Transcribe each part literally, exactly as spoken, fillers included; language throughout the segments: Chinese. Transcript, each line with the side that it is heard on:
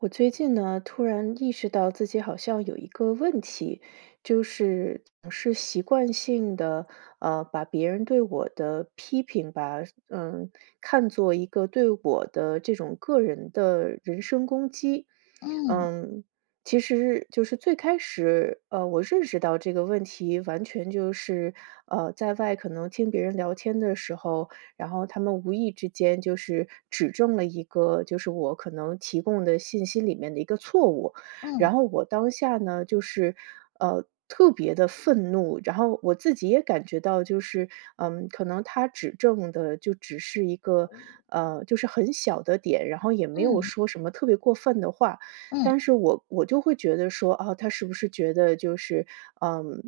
right: 我最近呢，突然意识到自己好像有一个问题，就是总是习惯性的，呃，把别人对我的批评吧，嗯，看作一个对我的这种个人的人身攻击。
left: 嗯
right: 嗯，其实就是最开始，呃，我认识到这个问题，完全就是，呃，在外可能听别人聊天的时候，然后他们无意之间就是指正了一个就是我可能提供的信息里面的一个错误。
left: 嗯
right: 然后我当下呢，就是，呃，特别的愤怒，然后我自己也感觉到就是，嗯，可能他指正的就只是一个，呃，就是很小的点，然后也没有
left: 嗯
right: 说什么特别过分的话。
left: 嗯
right: 但是我我就会觉得说，啊，他是不是觉得就是，嗯，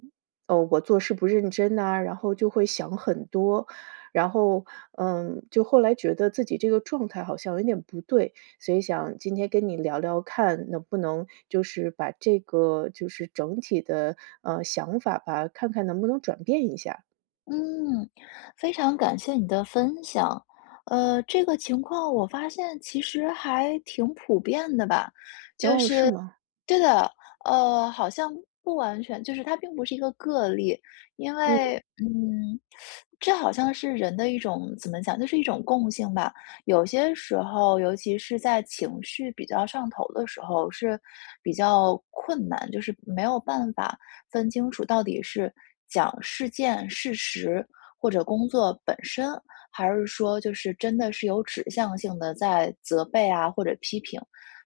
right: 哦，我做事不认真呐，然后就会想很多。然后，嗯，就后来觉得自己这个状态好像有点不对，所以想今天跟你聊聊看，能不能就是把这个就是整体的呃想法吧，看看能不能转变一下。
left: 嗯，非常感谢你的分享。呃，这个情况我发现其实还挺普遍的吧，就
right: 哦，是
left: 是
right: 吗？
left: 对的，呃，好像不完全，就是它并不是一个个例，因
right: 嗯
left: 为嗯，这好像是人的一种怎么讲，就是一种共性吧。有些时候，尤其是在情绪比较上头的时候，是比较困难，就是没有办法。分清楚到底是讲事件、事实或者工作本身，还是说就是真的是有指向性的在责备啊或者批评。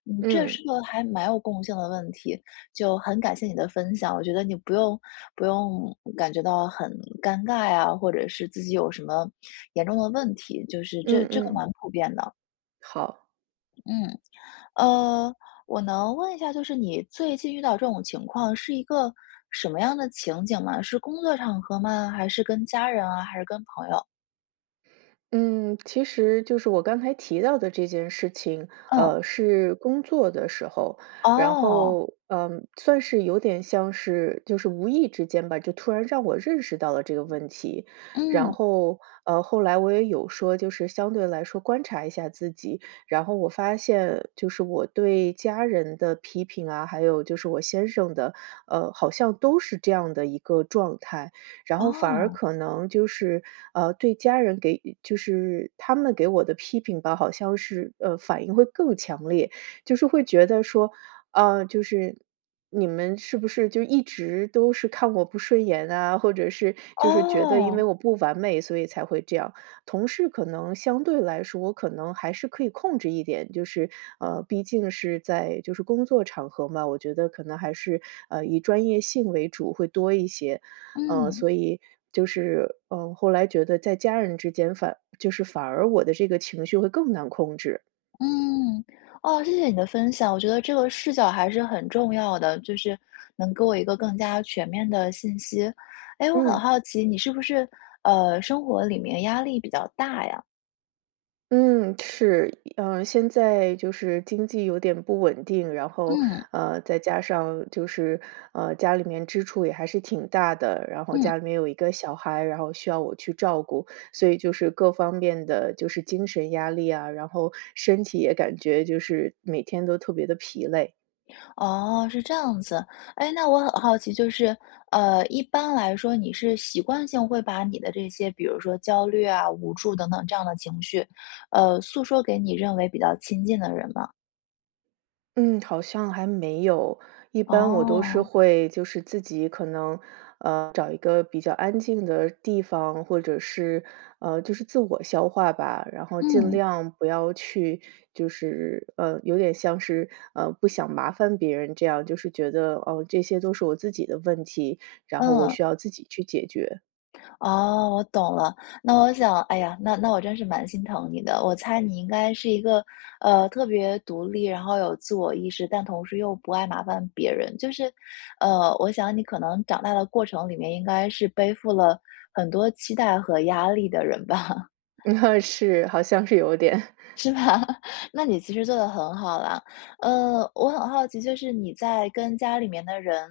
left: 嗯，这
right: 嗯
left: 是个还蛮有共性的问题，就很感谢你的分享。我觉得你不用不用感觉到很尴尬呀，或者是自己有什么严重的问题，就是这
right: 嗯
left: 这个
right: 嗯，
left: 蛮普遍的。
right: 好。
left: 嗯。呃，我能问一下，就是你最近遇到这种情况是一个什么样的情景吗？是工作场合吗？还是跟家人啊？还是跟朋友？
right: 嗯，其实就是我刚才提到的这件事情，
left: 嗯。
right: 呃，是工作的时候，然
left: 哦。
right: 后，嗯，算是有点像是就是无意之间吧，就突然让我认识到了这个问题，然
left: 嗯。
right: 后，呃，后来我也有说，就是相对来说观察一下自己，然后我发现就是我对家人的批评啊，还有就是我先生的，呃，好像都是这样的一个状态，然后反而
left: 哦。
right: 可能就是，呃，对家人给就是他们给我的批评吧，好像是，呃，反应会更强烈，就是会觉得说，呃，就是你们是不是就一直都是看我不顺眼啊，或者是就是觉得因为
left: 哦。
right: 我不完美，所以才会这样。同事可能相对来说，我可能还是可以控制一点，就是，呃，毕竟是在就是工作场合嘛，我觉得可能还是，呃，以专业性为主会多一些。呃，
left: 嗯。
right: 所以就是，嗯，呃后来觉得在家人之间反就是反而我的这个情绪会更难控制。
left: 嗯。哦，谢谢你的分享，我觉得这个视角还是很重要的，就是能给我一个更加全面的信息。哎，我很
right: 嗯，
left: 好奇，你是不是呃生活里面压力比较大呀？
right: 嗯，是，嗯，现在就是经济有点不稳定，然后，
left: 嗯
right: 呃，再加上就是，呃，家里面支出也还是挺大的，然后
left: 嗯。
right: 家里面有一个小孩，然后需要我去照顾，所以就是各方面的就是精神压力啊，然后身体也感觉就是每天都特别的疲累。
left: 哦，是这样子。哎，那我很好奇，就是，呃，一般来说，你是习惯性会把你的这些，比如说焦虑啊、无助等等这样的情绪，呃，诉说给你认为比较亲近的人吗？
right: 嗯，好像还没有。一般我都是
left: 哦。
right: 会就是自己可能，呃，找一个比较安静的地方，或者是，呃，就是自我消化吧，然后尽
left: 嗯
right: 量不要去就是，呃，有点像是，呃，不想麻烦别人这样，就是觉得，哦，这些都是我自己的问题，然后我
left: 嗯。
right: 需要自己去解决。
left: 哦，我懂了。那我想，哎呀，那那我真是蛮心疼你的。我猜你应该是一个，呃，特别独立，然后有自我意识，但同时又不爱麻烦别人。就是，呃，我想你可能长大的过程里面，应该是背负了很多期待和压力的人吧。
right: 那是，好像是有点。
left: 是吧？那你其实做的很好啦。呃，我很好奇，就是你在跟家里面的人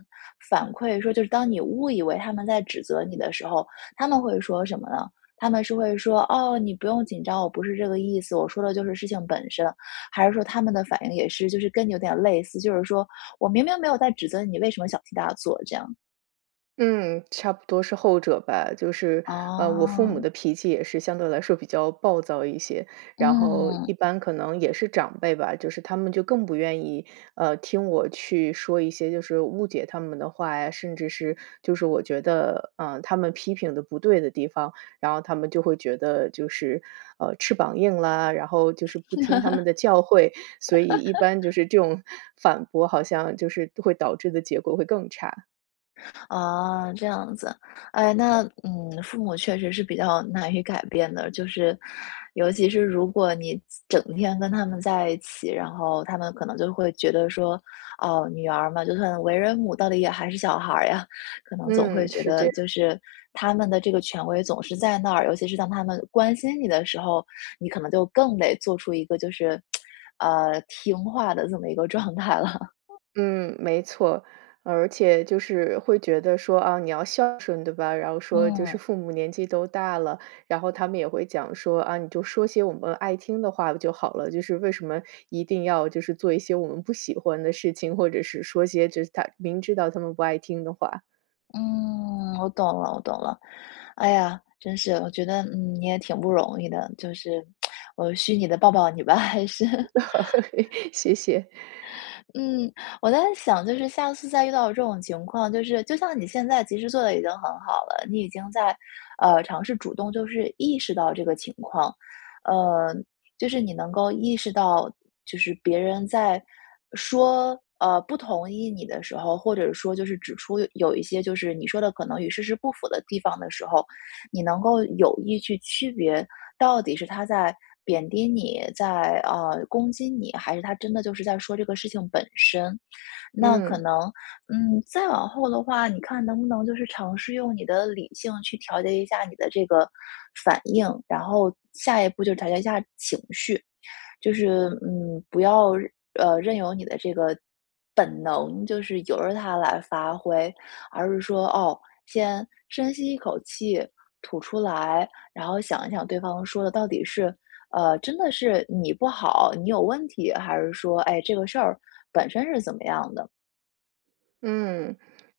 left: 反馈说，就是当你误以为他们在指责你的时候，他们会说什么呢？他们是会说："哦，你不用紧张，我不是这个意思，我说的就是事情本身。"还是说他们的反应也是就是跟你有点类似，就是说我明明没有在指责你，为什么小题大做这样？
right: 嗯，差不多是后者吧。就是，呃，我父
left: 啊？
right: 母的脾气也是相对来说比较暴躁一些，然后
left: 嗯。
right: 一般可能也是长辈吧，就是他们就更不愿意，呃，听我去说一些就是误解他们的话呀，甚至是就是我觉得，嗯、他们批评的不对的地方，然后他们就会觉得就是，呃，翅膀硬啦，然后就是不听他们的教诲，所以一般就是这种 反驳好像就是会导致的结果会更差。
left: 啊，这样子。哎，那嗯，父母确实是比较难以改变的，就是尤其是如果你整天跟他们在一起，然后他们可能就会觉得说，哦，女儿嘛，就算为人母，到底也还是小孩儿呀，可能总会
right: 嗯，
left: 觉
right: 是这
left: 得
right: 样。
left: 就是他们的这个权威总是在那儿，尤其是当他们关心你的时候，你可能就更得做出一个就是，呃，听话的这么一个状态了。
right: 嗯，没错，而且就是会觉得说啊，你要孝顺，对吧？然后说就是
left: 嗯
right: 父母年纪都大了，然后他们也会讲说啊，你就说些我们爱听的话不就好了，就是为什么一定要就是做一些我们不喜欢的事情，或者是说些就是他明知道他们不爱听的话。
left: 嗯，我懂了，我懂了。哎呀，真是，我觉得，嗯，你也挺不容易的，就是，我虚拟的抱抱你吧，还是。
right: 谢谢，
left: 嗯，我在想就是下次再遇到这种情况，就是就像你现在其实做的已经很好了，你已经在，呃，尝试主动就是意识到这个情况，呃，就是你能够意识到，就是别人在说，呃，不同意你的时候，或者说就是指出有一些就是你说的可能与事实不符的地方的时候，你能够有意去区别，到底是他在贬低你，在呃攻击你，还是他真的就是在说这个事情本身。那可
right: 嗯。
left: 能，嗯，再往后的话，你看能不能就是尝试用你的理性去调节一下你的这个反应，然后下一步就调节一下情绪，就是嗯，不要呃任由你的这个本能就是由着它来发挥，而是说哦，先深吸一口气，吐出来，然后想一想对方说的到底是呃真的是你不好，你有问题，还是说哎这个事儿本身是怎么样的？
right: 嗯，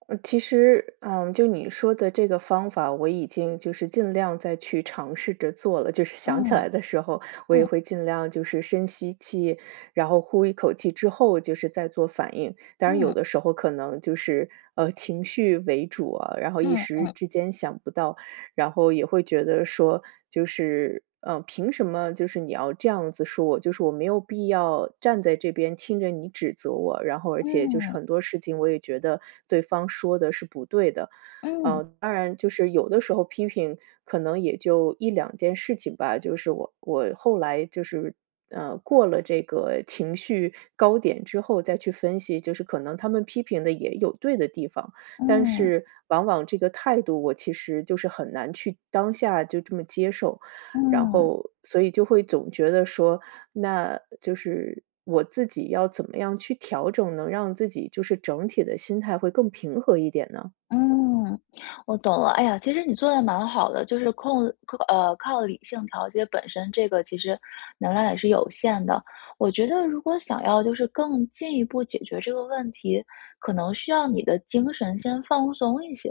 right: 呃其实，嗯，就你说的这个方法，我已经就是尽量再去尝试着做了。就是想起
left: 嗯
right: 来的时候，我也
left: 嗯
right: 会尽量就是深吸气，然后呼一口气之后，就是再做反应。当然，有
left: 嗯
right: 的时候可能就是呃情绪为主啊，然后一
left: 嗯
right: 时之间想不到。然后也会觉得说，就是，呃，凭什么就是你要这样子说我？就是我没有必要站在这边听着你指责我，然后而且就是
left: 嗯
right: 很多事情我也觉得对方说的是不对的。
left: 嗯
right: 呃，当然就是有的时候批评可能也就一两件事情吧，就是我我后来就是，呃，过了这个情绪高点之后再去分析，就是可能他们批评的也有对的地方。但
left: 嗯
right: 是往往这个态度，我其实就是很难去当下就这么接受，然
left: 嗯。
right: 后所以就会总觉得说，那就是我自己要怎么样去调整，能让自己就是整体的心态会更平和一点呢？
left: 嗯，我懂了。哎呀，其实你做的蛮好的，就是控靠呃靠理性调节本身这个其实能量也是有限的。我觉得如果想要就是更进一步解决这个问题，可能需要你的精神先放松一些。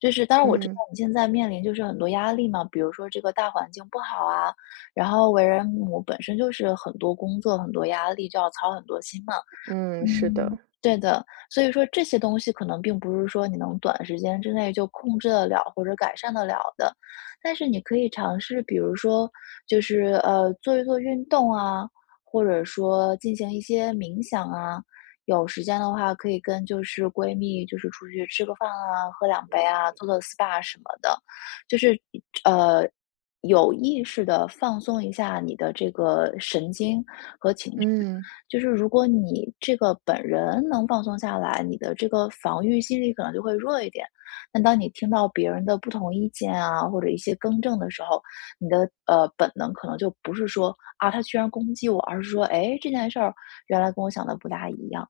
left: 就是当然我知道
right: 嗯
left: 你现在面临就是很多压力嘛，比如说这个大环境不好啊，然后为人母本身就是很多工作很多压力，就要操很多心嘛。
right: 嗯，是
left: 嗯，
right: 的，
left: 对的，所以说这些东西可能并不是说你能短时间之内就控制得了或者改善得了的，但是你可以尝试，比如说就是呃做一做运动啊，或者说进行一些冥想啊，有时间的话可以跟就是闺蜜就是出去吃个饭啊，喝两杯啊，做做 S P A 什么的，就是呃有意识的放松一下你的这个神经。
right: 嗯。
left: 就是如果你这个本人能放松下来，你的这个防御心理可能就会弱一点。但当你听到别人的不同意见啊，或者一些更正的时候，你的呃本能可能就不是说啊他居然攻击我，而是说哎这件事儿原来跟我想的不大一样。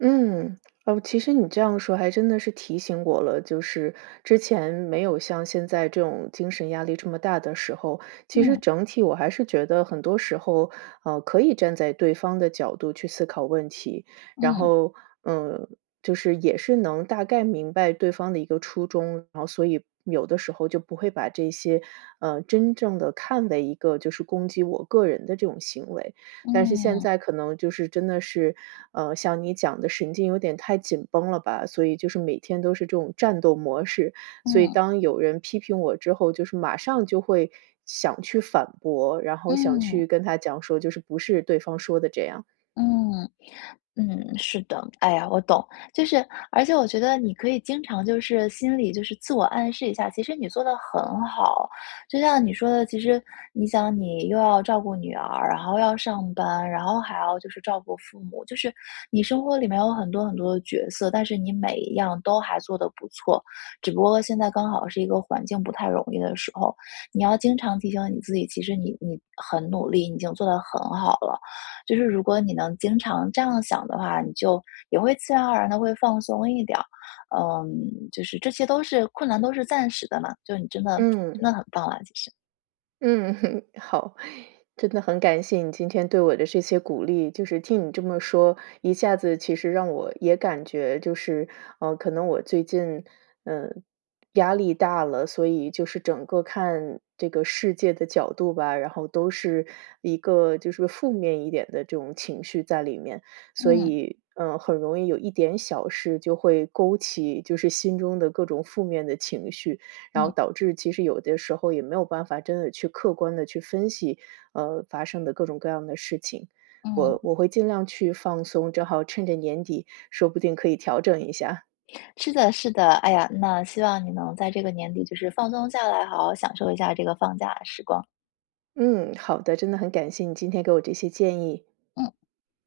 right: 嗯，哦，其实你这样说还真的是提醒我了，就是之前没有像现在这种精神压力这么大的时候，其实
left: 嗯
right: 整体我还是觉得很多时候，呃，可以站在对方的角度去思考问题，然
left: 嗯
right: 后，嗯，就是也是能大概明白对方的一个初衷，然后所以有的时候就不会把这些，呃，真正的看为一个就是攻击我个人的这种行为。但是现
left: 嗯嗯
right: 在可能就是真的是，呃，像你讲的神经有点太紧绷了吧，所以就是每天都是这种战斗模式。所以
left: 嗯
right: 当有人批评我之后，就是马上就会想去反驳，然后想
left: 嗯。
right: 去跟他讲说，就是不是对方说的这样。
left: 嗯嗯，是的，哎呀，我懂，就是而且我觉得你可以经常就是心里就是自我暗示一下，其实你做的很好。就像你说的，其实你想你又要照顾女儿，然后要上班，然后还要就是照顾父母，就是你生活里面有很多很多的角色，但是你每一样都还做得不错，只不过现在刚好是一个环境不太容易的时候，你要经常提醒你自己，其实你你很努力，你已经做得很好了。就是如果你能经常这样想的话，你就也会自然而然的会放松一点儿。嗯，就是这些都是困难，都是暂时的嘛。就你真的
right: 嗯。
left: 真的很棒了，其实。
right: 嗯，好，真的很感谢你今天对我的这些鼓励，就是听你这么说，一下子其实让我也感觉就是，呃，可能我最近，嗯，压力大了，所以就是整个看这个世界的角度吧，然后都是一个就是负面一点的这种情绪在里面，所
left: 嗯
right: 以，嗯、很容易有一点小事就会勾起就是心中的各种负面的情绪，然后
left: 嗯
right: 导致其实有的时候也没有办法真的去客观的去分析，呃，发生的各种各样的事情。
left: 嗯，
right: 我我会尽量去放松，正好趁着年底，说不定可以调整一下。
left: 是的，是的。哎呀，那希望你能在这个年底就是放松下来，好好享受一下这个放假时光。
right: 嗯，好的，真的很感谢你今天给我这些建议。
left: 嗯。